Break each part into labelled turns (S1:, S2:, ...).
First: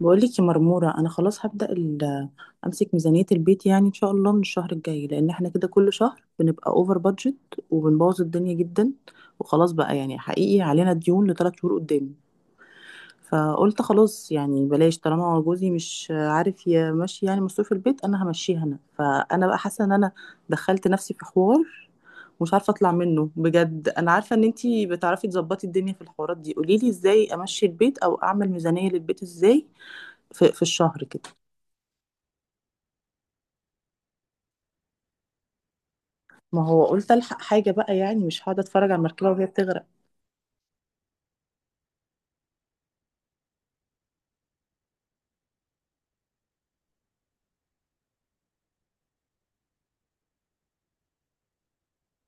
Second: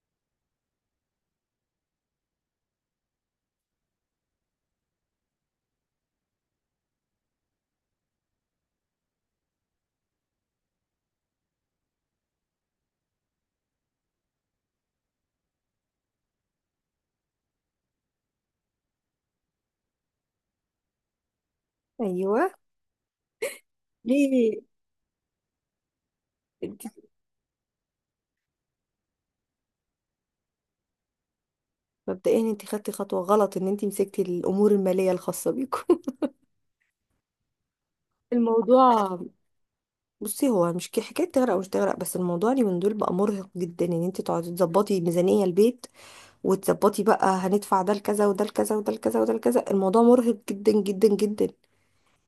S1: بقولك يا مرمورة، أنا خلاص هبدأ أمسك ميزانية البيت يعني إن شاء الله من الشهر الجاي، لأن إحنا كده كل شهر بنبقى أوفر بادجت وبنبوظ الدنيا جدا. وخلاص بقى، يعني حقيقي علينا ديون ل3 شهور قدام. فقلت خلاص يعني بلاش، طالما هو جوزي مش عارف يمشي يعني مصروف البيت أنا همشيها أنا. فأنا بقى حاسة إن أنا دخلت نفسي في حوار
S2: ايوه.
S1: مش عارفة أطلع منه بجد. أنا عارفة إن
S2: ليه؟
S1: أنتي بتعرفي تظبطي الدنيا في الحوارات دي،
S2: انت
S1: قوليلي إزاي أمشي البيت أو أعمل ميزانية للبيت إزاي في الشهر كده.
S2: مبدئيا انت خدتي خطوه غلط ان انت مسكتي الامور الماليه الخاصه بيكم.
S1: ما هو قلت الحق حاجه بقى، يعني مش هقعد اتفرج على
S2: الموضوع،
S1: المركبه وهي بتغرق.
S2: بصي هو مش حكايه تغرق او مش تغرق، بس الموضوع اليومين دول بقى مرهق جدا ان انت تقعدي تظبطي ميزانيه البيت وتظبطي بقى هندفع ده لكذا وده لكذا وده لكذا وده لكذا. الموضوع مرهق جدا جدا جدا.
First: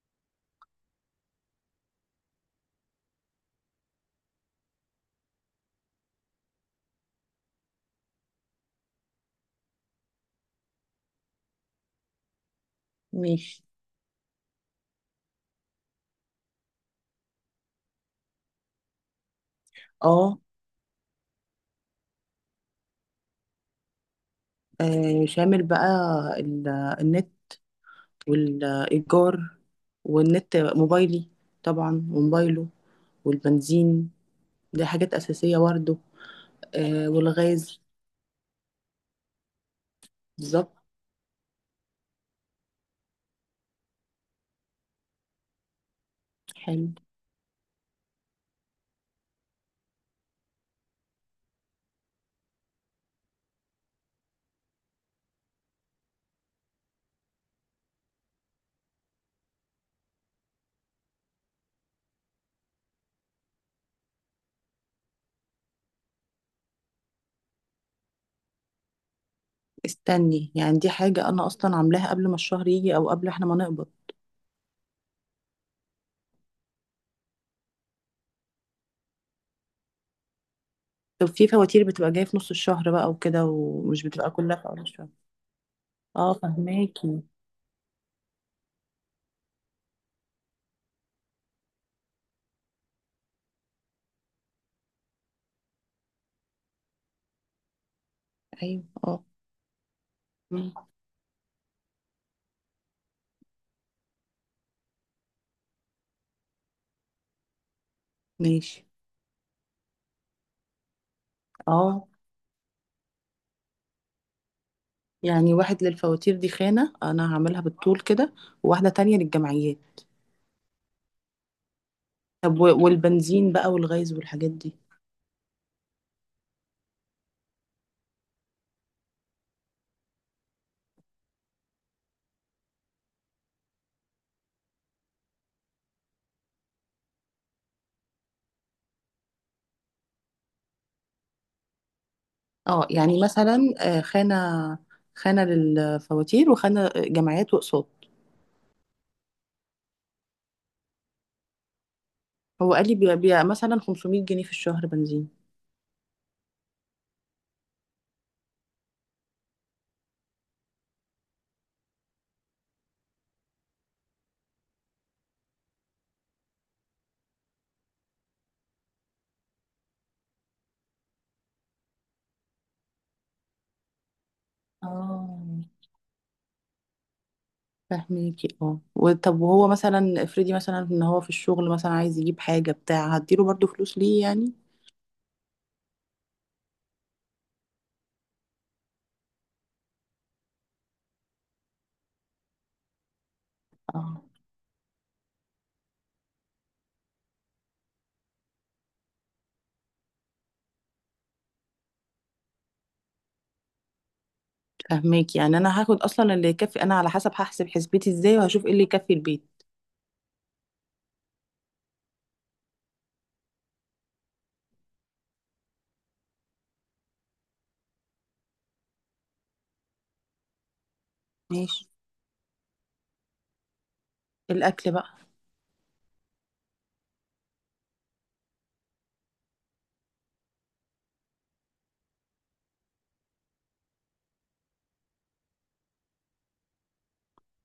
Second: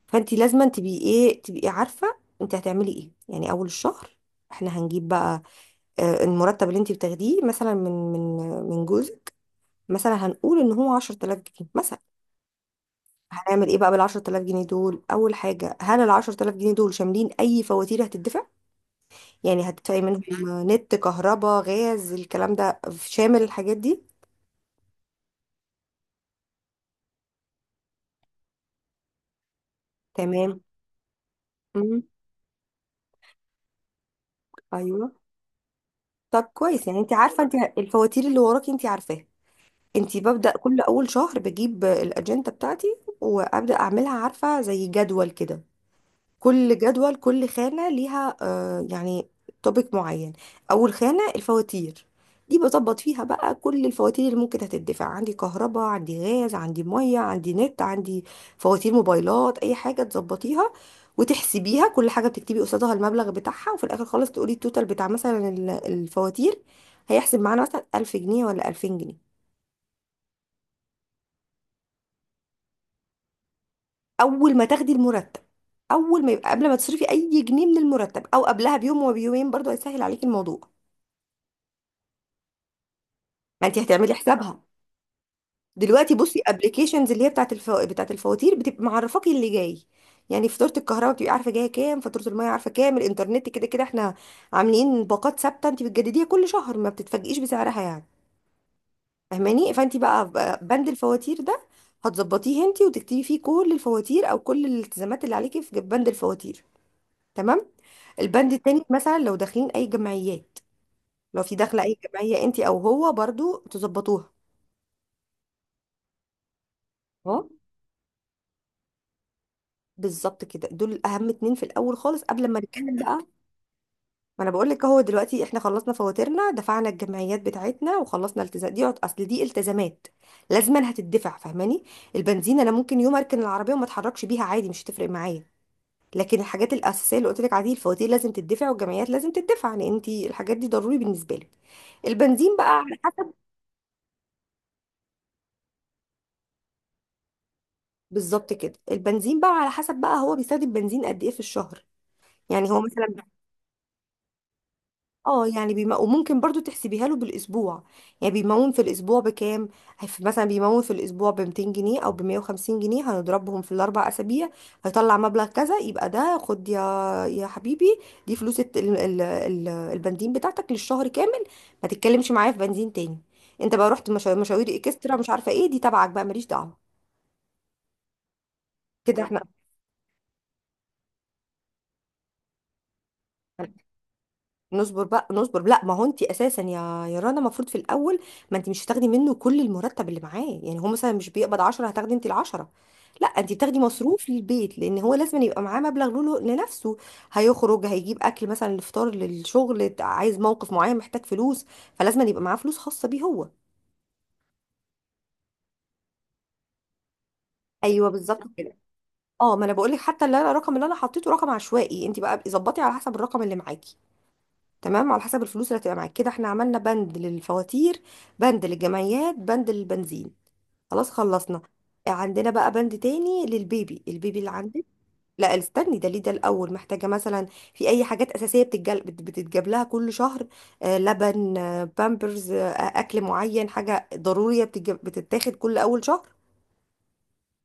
S2: فانت لازم تبقي ايه، تبقي عارفه انت هتعملي ايه يعني اول الشهر. احنا هنجيب بقى المرتب اللي انت بتاخديه مثلا من من جوزك، مثلا هنقول ان هو 10000 جنيه مثلا.
S1: ماشي.
S2: هنعمل ايه بقى بالعشرة آلاف جنيه دول؟ اول حاجة، هل العشرة آلاف جنيه دول شاملين اي فواتير هتدفع؟ يعني هتدفعي منهم
S1: اه.
S2: نت، كهرباء، غاز، الكلام ده؟ شامل الحاجات دي؟
S1: آه، شامل بقى ال- النت والايجار، والنت
S2: تمام.
S1: موبايلي، طبعا
S2: مم.
S1: وموبايله والبنزين. دي
S2: ايوه.
S1: حاجات اساسيه برضه.
S2: طب كويس، يعني
S1: آه
S2: انت عارفة، انت
S1: والغاز.
S2: الفواتير اللي وراكي انت عارفاها. انت ببدأ
S1: بالظبط.
S2: كل اول شهر بجيب الاجندة بتاعتي وابدأ اعملها، عارفة، زي جدول كده. كل
S1: حلو.
S2: جدول، كل خانة ليها يعني توبيك معين. أول خانة الفواتير، دي بظبط فيها بقى كل الفواتير اللي ممكن هتدفع. عندي كهرباء، عندي غاز، عندي مية، عندي نت، عندي فواتير موبايلات، أي حاجة تظبطيها وتحسبيها. كل حاجة بتكتبي قصادها المبلغ بتاعها، وفي الآخر خالص تقولي التوتال بتاع مثلا الفواتير، هيحسب معانا مثلا 1000 جنيه ولا 2000 جنيه.
S1: استني، يعني دي حاجه انا اصلا عاملاها قبل ما الشهر يجي او قبل احنا ما نقبض.
S2: أول ما تاخدي المرتب، أول ما يبقى، قبل ما تصرفي أي جنيه من المرتب، أو قبلها بيوم وبيومين برضو، هيسهل عليكي الموضوع.
S1: طب في فواتير بتبقى جايه في نص الشهر بقى وكده،
S2: ما انت
S1: ومش
S2: هتعملي
S1: بتبقى كلها
S2: حسابها
S1: في اول الشهر.
S2: دلوقتي.
S1: اه
S2: بصي، ابلكيشنز
S1: فهماكي.
S2: اللي هي بتاعت بتاعت الفواتير بتبقى معرفاكي اللي جاي، يعني فاتوره الكهرباء بتبقي عارفه جايه كام، فاتوره الميه عارفه كام، الانترنت كده كده احنا عاملين باقات ثابته انت بتجدديها كل شهر، ما بتتفاجئيش بسعرها يعني.
S1: ايوه. اه.
S2: فاهماني؟ فانت بقى
S1: مم.
S2: بند الفواتير ده هتظبطيه انت وتكتبي فيه كل الفواتير او كل الالتزامات اللي عليكي في بند الفواتير. تمام. البند التاني
S1: ماشي.
S2: مثلا لو داخلين اي جمعيات، لو في داخله اي
S1: اه.
S2: جمعيه انت او هو، برضو تظبطوها.
S1: يعني واحد للفواتير، دي خانة انا
S2: اه،
S1: هعملها بالطول كده، وواحدة تانية للجمعيات.
S2: بالظبط كده. دول اهم اتنين في الاول خالص قبل ما
S1: طب
S2: نتكلم بقى.
S1: والبنزين بقى والغاز
S2: ما انا
S1: والحاجات
S2: بقول
S1: دي.
S2: لك اهو، دلوقتي احنا خلصنا فواتيرنا، دفعنا الجمعيات بتاعتنا وخلصنا التزام، دي اصل دي التزامات لازما هتدفع. فاهماني؟ البنزين انا ممكن يوم اركن العربيه وما اتحركش بيها عادي، مش هتفرق معايا. لكن الحاجات الاساسيه اللي قلت لك عليه، الفواتير لازم تدفع، والجمعيات لازم تدفع، لان انت الحاجات دي ضروري بالنسبه لك. البنزين بقى
S1: اه
S2: على
S1: يعني
S2: حسب.
S1: مثلا، خانة للفواتير، وخانة، جمعيات واقساط.
S2: بالظبط كده. البنزين بقى على حسب بقى هو بيستخدم بنزين قد ايه في الشهر. يعني
S1: هو
S2: هو
S1: قال لي
S2: مثلا،
S1: بيبقى مثلا 500 جنيه في الشهر بنزين.
S2: اه يعني وممكن برضو تحسبيها له بالاسبوع. يعني بيمون في الاسبوع بكام؟ مثلا بيمون في الاسبوع ب 200 جنيه او ب 150 جنيه، هنضربهم في الاربع اسابيع، هيطلع مبلغ كذا، يبقى ده خد يا حبيبي، دي فلوس البنزين بتاعتك للشهر كامل. ما تتكلمش معايا في بنزين تاني. انت بقى رحت مشاوير اكسترا مش عارفه
S1: اه
S2: ايه، دي تبعك بقى، ماليش دعوه.
S1: فاهميكي. اه
S2: كده احنا
S1: طب وهو مثلا افرضي مثلا ان هو في الشغل مثلا عايز يجيب حاجة بتاع، هديله برضو فلوس ليه يعني.
S2: نصبر بقى، نصبر. لا، ما هو انت اساسا يا رنا المفروض في الاول، ما انت مش هتاخدي منه كل المرتب اللي معاه. يعني هو مثلا مش بيقبض 10 هتاخدي انت ال 10. لا، انت بتاخدي
S1: اه
S2: مصروف للبيت، لان هو لازم يبقى معاه مبلغ له لنفسه. هيخرج، هيجيب اكل مثلا، الفطار للشغل، عايز موقف معين، محتاج فلوس، فلازم يبقى معاه فلوس خاصه بيه هو.
S1: فهماك، يعني انا هاخد اصلا اللي يكفي، انا على حسب هحسب
S2: ايوه،
S1: حسبتي ازاي
S2: بالظبط
S1: وهشوف ايه
S2: كده.
S1: اللي يكفي
S2: اه،
S1: البيت.
S2: ما انا بقول لك حتى اللي انا الرقم اللي انا حطيته رقم عشوائي، انت بقى ظبطي على حسب الرقم اللي معاكي. تمام، على حسب الفلوس اللي هتبقى معاك. كده احنا عملنا بند للفواتير، بند للجمعيات، بند للبنزين. خلاص خلصنا.
S1: ماشي.
S2: عندنا بقى بند تاني للبيبي، البيبي اللي عندك.
S1: الاكل بقى.
S2: لا، استني، ده ليه ده؟ الاول، محتاجه مثلا في اي حاجات اساسيه بتتجاب لها كل شهر؟ آه لبن، آه بامبرز، آه اكل معين، حاجه ضروريه بتتاخد كل اول شهر.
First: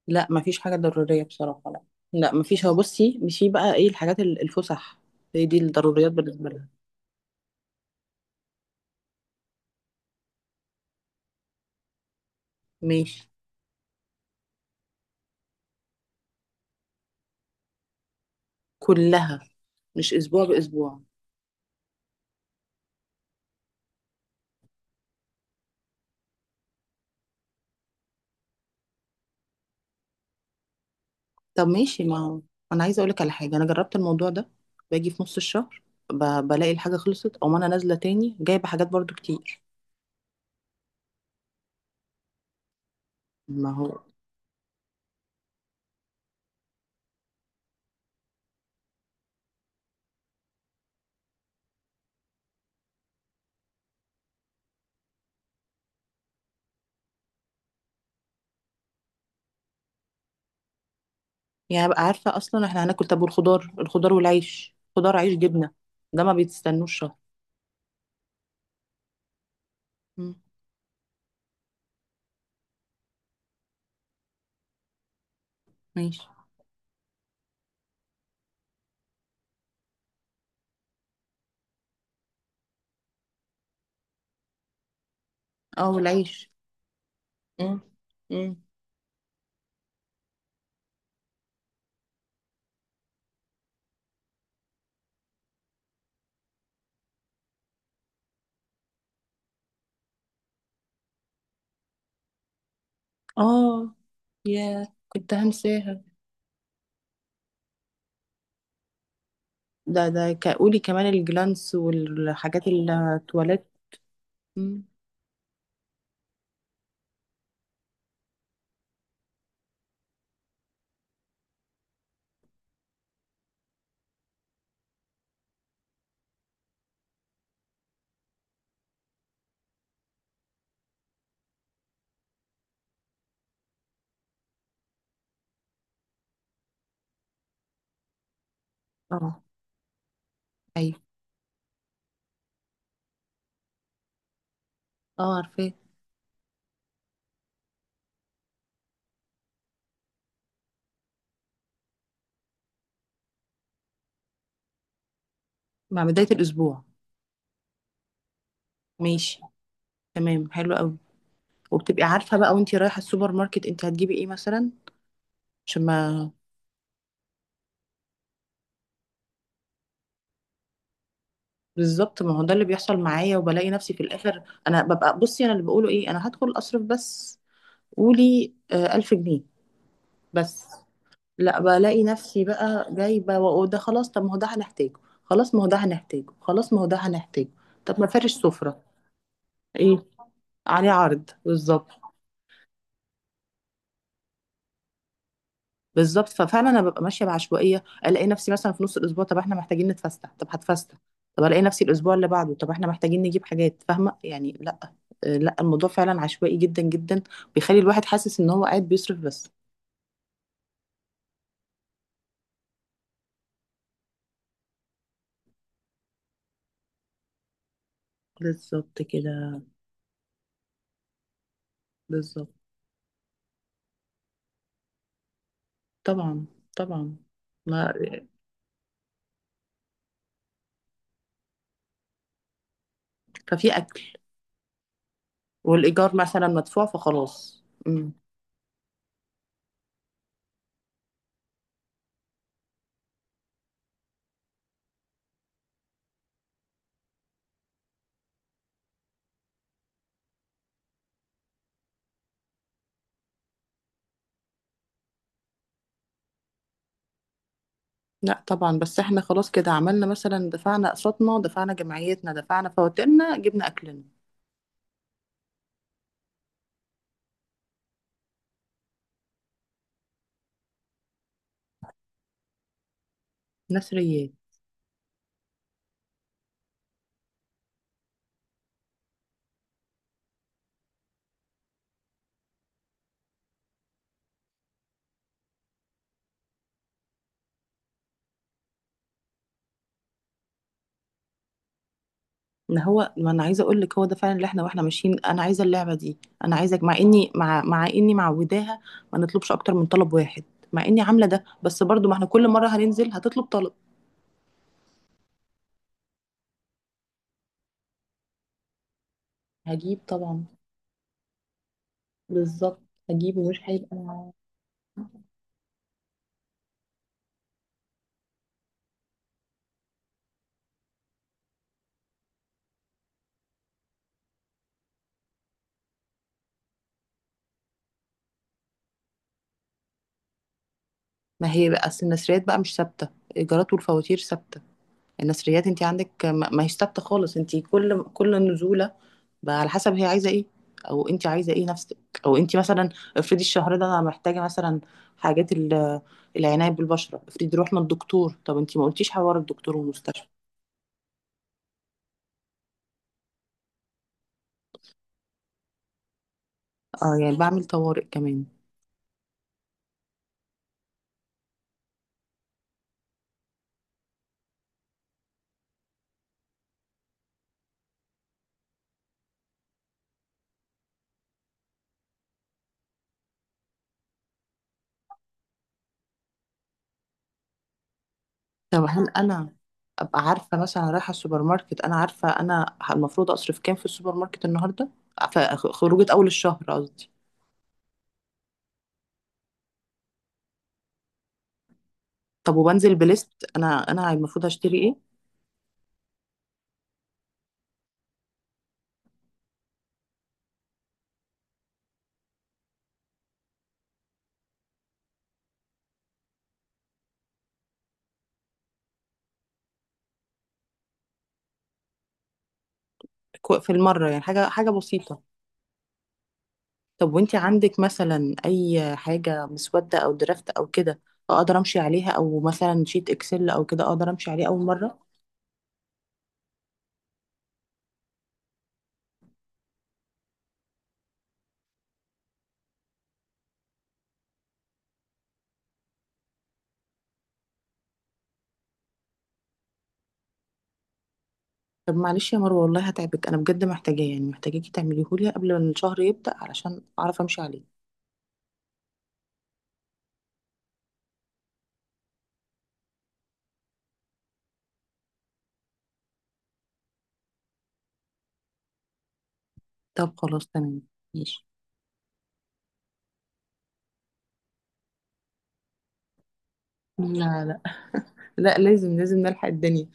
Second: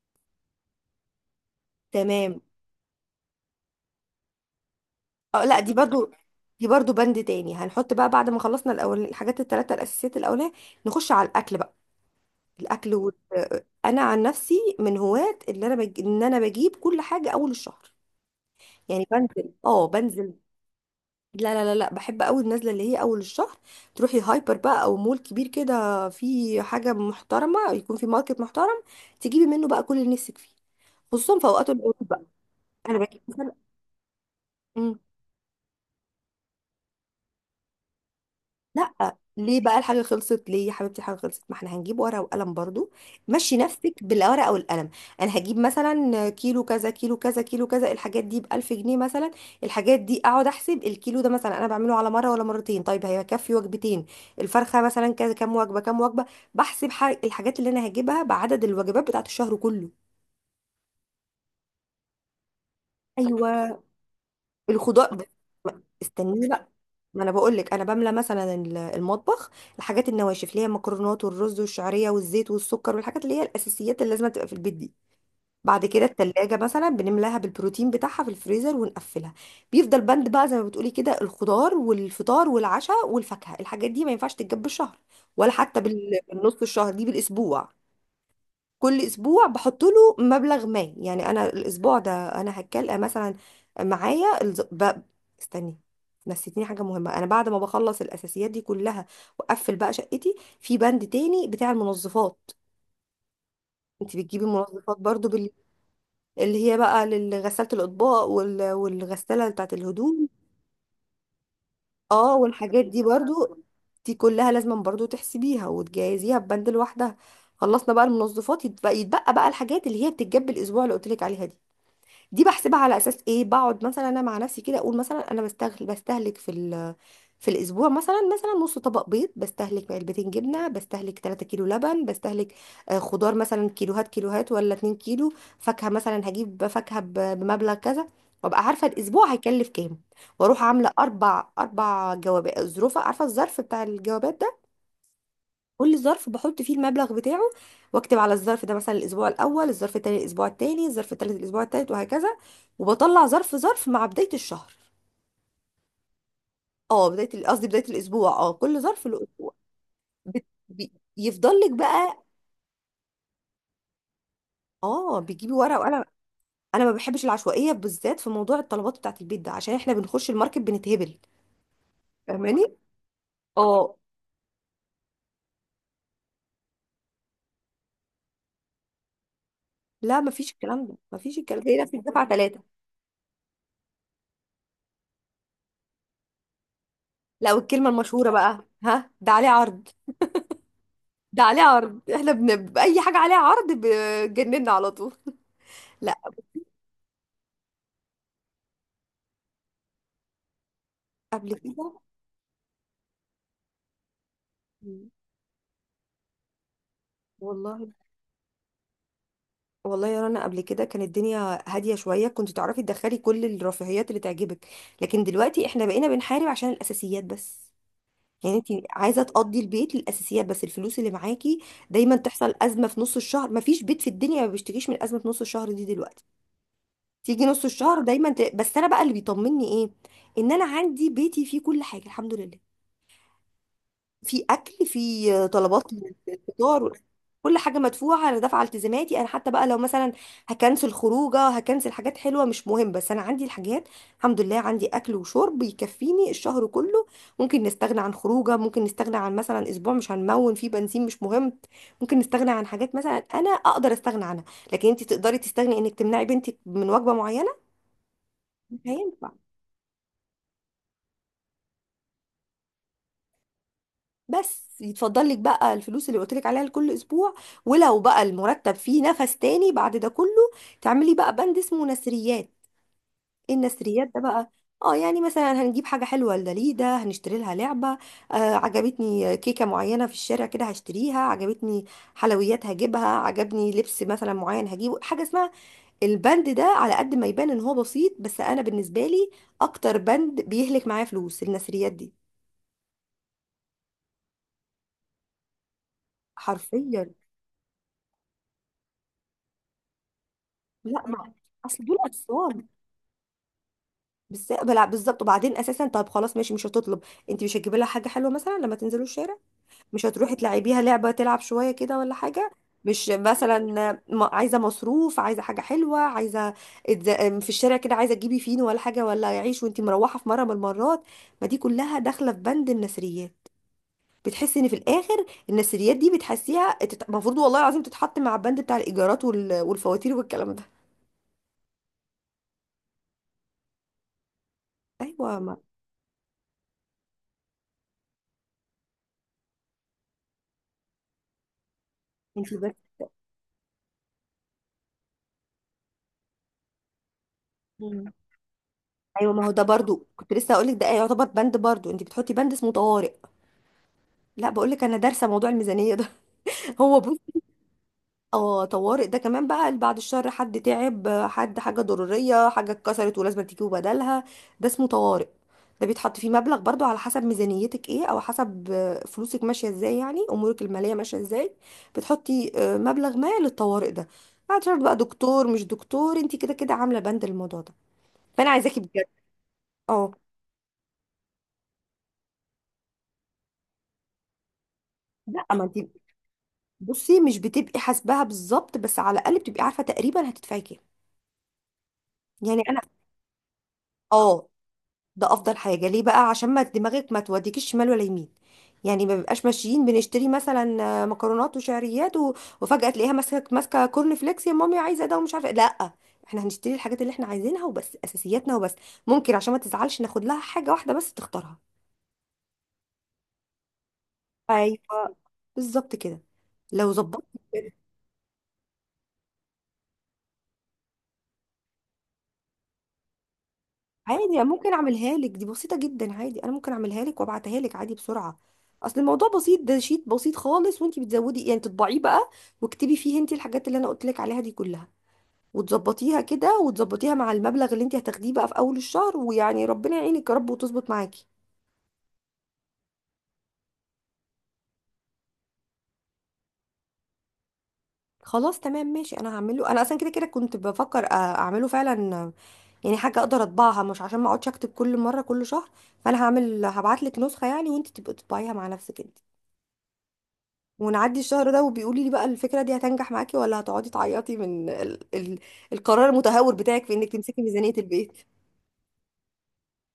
S1: لا مفيش حاجه ضروريه بصراحه، لا. لا
S2: تمام.
S1: مفيش. هو بصي، مشي بقى ايه الحاجات الفسح.
S2: اه،
S1: هي دي
S2: لا دي برضو،
S1: الضروريات بالنسبه
S2: دي
S1: لنا.
S2: برضو بند تاني هنحط بقى بعد ما خلصنا الاول الحاجات الثلاثه الاساسيات الاولانيه. نخش على الاكل بقى، الاكل
S1: ماشي.
S2: انا عن نفسي من هواة اللي انا ان انا بجيب كل حاجه اول الشهر. يعني
S1: كلها،
S2: بنزل، اه
S1: مش
S2: بنزل.
S1: اسبوع باسبوع.
S2: لا لا لا لا، بحب قوي النزله اللي هي اول الشهر. تروحي هايبر بقى او مول كبير كده، في حاجه محترمه، يكون في ماركت محترم، تجيبي منه بقى كل اللي نفسك فيه، خصوصا في
S1: طب
S2: اوقات العروض
S1: ماشي، ما
S2: بقى.
S1: هو انا
S2: انا
S1: عايزه
S2: بجيب
S1: اقولك على
S2: مثلا،
S1: حاجه، انا جربت الموضوع ده.
S2: إمم.
S1: باجي في نص الشهر، بلاقي الحاجه خلصت او انا نازله تاني جايبه حاجات برضو
S2: لا ليه
S1: كتير.
S2: بقى الحاجة خلصت؟ ليه يا حبيبتي الحاجة خلصت؟ ما احنا هنجيب ورقة وقلم برضو، مشي
S1: ما
S2: نفسك
S1: هو،
S2: بالورقة والقلم. انا هجيب مثلا كيلو كذا، كيلو كذا، كيلو كذا، الحاجات دي بألف جنيه مثلا. الحاجات دي اقعد احسب الكيلو ده مثلا انا بعمله على مرة ولا مرتين، طيب هيكفي وجبتين؟ الفرخة مثلا كذا، كام وجبة كام وجبة؟ بحسب الحاجات اللي انا هجيبها بعدد الوجبات بتاعت الشهر كله.
S1: يعني ابقى عارفه اصلا احنا هناكل. طب
S2: ايوه.
S1: والخضار، الخضار والعيش،
S2: الخضار
S1: خضار
S2: ده-
S1: عيش جبنه. ده ما
S2: استنيني بقى.
S1: بيتستنوش شهر.
S2: ما انا بقول لك انا بملى مثلا المطبخ، الحاجات
S1: مم.
S2: النواشف اللي هي المكرونات والرز والشعريه والزيت والسكر والحاجات اللي هي الاساسيات اللي لازم تبقى في البيت دي. بعد كده
S1: ماشي.
S2: التلاجة مثلا بنملاها بالبروتين بتاعها في الفريزر ونقفلها. بيفضل بند بقى زي ما بتقولي كده، الخضار والفطار والعشاء والفاكهه، الحاجات دي ما ينفعش تتجاب بالشهر ولا حتى
S1: اه والعيش.
S2: بالنص الشهر، دي بالاسبوع.
S1: مم. مم.
S2: كل اسبوع بحط له مبلغ ما. يعني انا الاسبوع ده، انا هتكلم مثلا، معايا استني، نسيتني حاجه مهمه. انا بعد ما بخلص الاساسيات دي كلها واقفل بقى شقتي، في بند تاني بتاع المنظفات.
S1: اه.
S2: انت بتجيبي
S1: يا
S2: منظفات برضو
S1: كنت هنساها.
S2: اللي هي بقى لغساله الاطباق والغساله بتاعت
S1: ده
S2: الهدوم.
S1: ده قولي كمان الجلانس
S2: اه،
S1: والحاجات
S2: والحاجات دي برضو،
S1: التواليت.
S2: دي كلها لازم
S1: مم.
S2: برضو تحسبيها وتجهزيها ببند لوحدها. خلصنا بقى المنظفات، يتبقى بقى الحاجات اللي هي بتتجاب الاسبوع اللي قلت لك عليها دي. دي بحسبها على اساس ايه؟ بقعد مثلا انا مع نفسي كده اقول مثلا انا بستهلك، في في الاسبوع مثلا نص طبق بيض، بستهلك علبتين جبنه، بستهلك 3 كيلو لبن، بستهلك خضار مثلا كيلوهات ولا 2 كيلو، فاكهه مثلا هجيب فاكهه بمبلغ كذا، وابقى عارفه الاسبوع
S1: اه.
S2: هيكلف كام. واروح عامله
S1: ايوه.
S2: اربع اربع جوابات، ظروف، عارفه الظرف بتاع الجوابات ده،
S1: اه عارفاه.
S2: كل ظرف بحط فيه المبلغ بتاعه، واكتب على الظرف ده مثلا الاسبوع الاول، الظرف التاني الاسبوع التاني، الظرف التالت الاسبوع التالت، وهكذا. وبطلع ظرف ظرف مع بداية الشهر.
S1: مع بداية الأسبوع.
S2: اه بداية قصدي بداية الاسبوع، اه كل ظرف له
S1: ماشي.
S2: اسبوع.
S1: تمام حلو قوي.
S2: يفضل لك
S1: وبتبقي
S2: بقى.
S1: عارفة بقى وانتي رايحة السوبر ماركت، انت هتجيبي ايه مثلا؟
S2: اه، بتجيبي ورقة
S1: عشان
S2: وقلم.
S1: ما.
S2: انا ما بحبش العشوائية بالذات في موضوع الطلبات بتاعت البيت ده، عشان احنا بنخش الماركت بنتهبل.
S1: بالظبط، ما هو ده اللي
S2: فاهماني؟
S1: بيحصل معايا، وبلاقي نفسي
S2: اه.
S1: في الاخر انا ببقى بصي، انا اللي بقوله ايه، انا هدخل اصرف بس. قولي آه 1000 جنيه
S2: لا ما فيش
S1: بس.
S2: الكلام ده، ما فيش
S1: لا
S2: الكلام ده هنا في
S1: بلاقي
S2: الدفعة
S1: نفسي
S2: ثلاثة.
S1: بقى جايبه، وده خلاص طب ما هو ده هنحتاجه، خلاص ما هو ده هنحتاجه، خلاص ما هو ده هنحتاجه.
S2: لا، والكلمة
S1: طب ما
S2: المشهورة
S1: فرش
S2: بقى،
S1: سفره.
S2: ها ده عليه عرض.
S1: ايه. عليه عرض.
S2: ده عليه
S1: بالظبط.
S2: عرض، احنا بأي حاجة عليها عرض بجننا على طول. لا،
S1: بالظبط، ففعلا انا ببقى ماشيه بعشوائيه، الاقي نفسي مثلا في نص الاسبوع، طب احنا محتاجين نتفسح، طب هتفسح. طب
S2: قبل
S1: الاقي نفسي
S2: كده.
S1: الاسبوع اللي بعده، طب احنا محتاجين نجيب حاجات، فاهمه يعني. لا.
S2: مم.
S1: لا الموضوع فعلا عشوائي جدا جدا. بيخلي
S2: والله.
S1: الواحد حاسس ان هو قاعد بيصرف بس.
S2: والله يا رنا، قبل كده كانت الدنيا هادية شوية، كنت تعرفي تدخلي كل الرفاهيات اللي تعجبك، لكن دلوقتي احنا بقينا بنحارب عشان الأساسيات بس. يعني انت
S1: بالظبط
S2: عايزة تقضي
S1: كده.
S2: البيت للأساسيات بس الفلوس اللي معاكي. دايما تحصل
S1: بالظبط.
S2: أزمة في نص الشهر، مفيش بيت في الدنيا ما بيشتكيش من أزمة في نص الشهر دي دلوقتي.
S1: طبعا. طبعا.
S2: تيجي نص
S1: ما.
S2: الشهر دايما بس انا بقى اللي بيطمني ايه، ان انا عندي بيتي فيه كل حاجة الحمد لله.
S1: ففي اكل.
S2: في اكل، في طلبات من
S1: والايجار مثلا مدفوع
S2: الفطار، كل
S1: فخلاص.
S2: حاجه
S1: مم.
S2: مدفوعه، انا دافعه التزاماتي. انا حتى بقى لو مثلا هكنسل خروجه، هكنسل حاجات حلوه، مش مهم، بس انا عندي الحاجات. الحمد لله عندي اكل وشرب يكفيني الشهر كله. ممكن نستغنى عن خروجه، ممكن نستغنى عن مثلا اسبوع مش هنمون فيه بنزين، مش مهم. ممكن نستغنى عن حاجات مثلا انا اقدر استغنى عنها، لكن انت تقدري تستغني انك تمنعي بنتك من وجبه معينه؟
S1: لا
S2: مش
S1: طبعا، بس احنا
S2: هينفع.
S1: خلاص كده عملنا، مثلا دفعنا اقساطنا، دفعنا جمعيتنا، دفعنا فواتيرنا، جبنا اكلنا.
S2: بس يتفضل لك بقى الفلوس اللي قلت لك عليها لكل اسبوع. ولو بقى المرتب فيه نفس تاني بعد ده كله، تعملي بقى بند اسمه نسريات. ايه
S1: ناس
S2: النسريات ده
S1: ريال.
S2: بقى؟ اه، يعني مثلا هنجيب حاجه حلوه لداليدا، هنشتري لها لعبه، آه عجبتني كيكه معينه في الشارع كده هشتريها، عجبتني حلويات هجيبها، عجبني لبس مثلا معين هجيبه. حاجه اسمها البند ده، على قد ما يبان ان هو بسيط، بس انا بالنسبه لي اكتر بند بيهلك معايا فلوس النسريات دي.
S1: ما هو، ما انا عايزه اقول لك هو ده فعلا اللي احنا واحنا ماشيين، انا عايزه اللعبه دي. انا عايزك، مع
S2: حرفيا.
S1: اني مع اني معوداها ما نطلبش اكتر من طلب واحد، مع اني
S2: لا
S1: عامله
S2: ما
S1: ده بس
S2: اصل دول
S1: برضو ما احنا كل
S2: اطفال.
S1: مره هننزل هتطلب طلب.
S2: بس، بلا، بالظبط. وبعدين اساسا طب خلاص ماشي مش هتطلب. انت مش هتجيبي لها حاجه حلوه مثلا لما تنزلوا الشارع؟
S1: هجيب
S2: مش هتروحي
S1: طبعا.
S2: تلعبيها لعبه تلعب شويه كده ولا حاجه؟
S1: بالظبط.
S2: مش
S1: هجيب
S2: مثلا
S1: ومش هيبقى.
S2: عايزه مصروف، عايزه حاجه حلوه، عايزه، في الشارع كده عايزه تجيبي فينو ولا حاجه ولا عيش وانت مروحه في مره من المرات؟ ما دي كلها داخله في بند النثريات. بتحسي ان في الاخر النثريات دي بتحسيها المفروض والله العظيم تتحط مع البند بتاع الايجارات والفواتير والكلام ده.
S1: ما هي بقى اصل النسريات بقى مش ثابته، الايجارات والفواتير ثابته،
S2: ايوه ما
S1: النثريات انت عندك ما هيش ثابته خالص، انت كل نزوله بقى على حسب هي عايزه ايه، او انت عايزه ايه نفسك، او
S2: انت
S1: انت
S2: بس.
S1: مثلا افرضي الشهر ده انا محتاجه مثلا حاجات العنايه بالبشره، افرضي رحنا الدكتور، طب انت ما قلتيش
S2: ايوه
S1: حوار
S2: ما هو ده
S1: الدكتور
S2: برضو
S1: والمستشفى.
S2: كنت لسه هقول لك، ده يعتبر بند برضو، انت بتحطي بند اسمه طوارئ. لا بقول لك انا دارسه موضوع الميزانيه ده. هو
S1: اه
S2: بص،
S1: يعني بعمل طوارئ كمان.
S2: اه طوارئ ده كمان بقى، اللي بعد الشر حد تعب، حد حاجه ضروريه، حاجه اتكسرت ولازم تجيبوا بدلها، ده اسمه طوارئ. ده بيتحط فيه مبلغ برضو على حسب ميزانيتك ايه، او حسب فلوسك ماشيه ازاي، يعني امورك الماليه ماشيه ازاي. بتحطي مبلغ ما للطوارئ ده، بعد شر بقى دكتور مش دكتور، انت كده كده عامله بند الموضوع ده. فانا عايزاكي
S1: طب
S2: بجد.
S1: هل انا
S2: اه.
S1: ابقى عارفه مثلا رايحه السوبر ماركت انا عارفه انا المفروض اصرف كام في السوبر ماركت النهارده. ف-
S2: لا ما انت،
S1: خروجه اول الشهر قصدي.
S2: بصي مش بتبقي حاسباها بالظبط، بس على الاقل بتبقي عارفه تقريبا هتدفعي كام.
S1: طب
S2: يعني انا،
S1: وبنزل بليست، انا المفروض
S2: اه،
S1: هشتري ايه.
S2: ده افضل حاجه ليه بقى، عشان ما دماغك ما توديكيش شمال ولا يمين. يعني ما بيبقاش ماشيين بنشتري مثلا مكرونات وشعريات وفجاه تلاقيها ماسكه كورن فليكس، يا مامي عايزه ده ومش عارفه إيه. لا، احنا هنشتري الحاجات اللي احنا عايزينها وبس، اساسياتنا وبس. ممكن عشان ما تزعلش ناخد لها حاجه واحده بس تختارها.
S1: في المرة يعني حاجة، حاجة
S2: ايوه،
S1: بسيطة.
S2: بالظبط كده. لو
S1: طب
S2: ظبطت،
S1: وانتي عندك مثلا أي حاجة مسودة أو درافت أو كده أقدر أمشي عليها، أو مثلا شيت إكسل أو كده أقدر
S2: عادي
S1: أمشي
S2: أنا
S1: عليه أول
S2: ممكن
S1: مرة؟
S2: اعملها لك، دي بسيطة جدا، عادي انا ممكن اعملها لك وابعتها لك عادي بسرعة. اصل الموضوع بسيط، ده شيت بسيط خالص، وانتي بتزودي يعني تطبعيه بقى واكتبي فيه انتي الحاجات اللي انا قلت لك عليها دي كلها، وتظبطيها كده، وتظبطيها مع المبلغ اللي انتي هتاخديه بقى في اول الشهر، ويعني ربنا يعينك يا رب وتظبط معاكي.
S1: طب معلش يا مروة، والله هتعبك، أنا بجد محتاجاه يعني محتاجاكي تعمليهولي قبل ما الشهر يبدأ علشان أعرف أمشي عليه.
S2: خلاص تمام ماشي، انا هعمله، انا اصلا كده كده كنت بفكر اعمله فعلا، يعني حاجة اقدر اطبعها، مش عشان ما اقعدش اكتب كل مرة كل شهر. فانا هعمل، هبعت لك نسخة يعني، وانتي تبقي تطبعيها مع نفسك انتي.
S1: طب خلاص تمام.
S2: ونعدي
S1: ماشي.
S2: الشهر ده وبيقولي لي بقى الفكرة دي هتنجح معاكي، ولا هتقعدي تعيطي من القرار المتهور بتاعك في انك
S1: لا.
S2: تمسكي
S1: لا.
S2: ميزانية البيت؟
S1: لا لازم، لازم نلحق الدنيا.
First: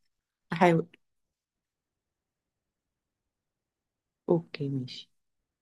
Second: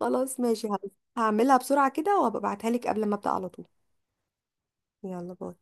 S2: خلاص ماشي،
S1: أحاول.
S2: هعملها بسرعة كده وهبقى ابعتها لك قبل ما ابدأ على طول.
S1: أوكي ماشي.
S2: يلا باي.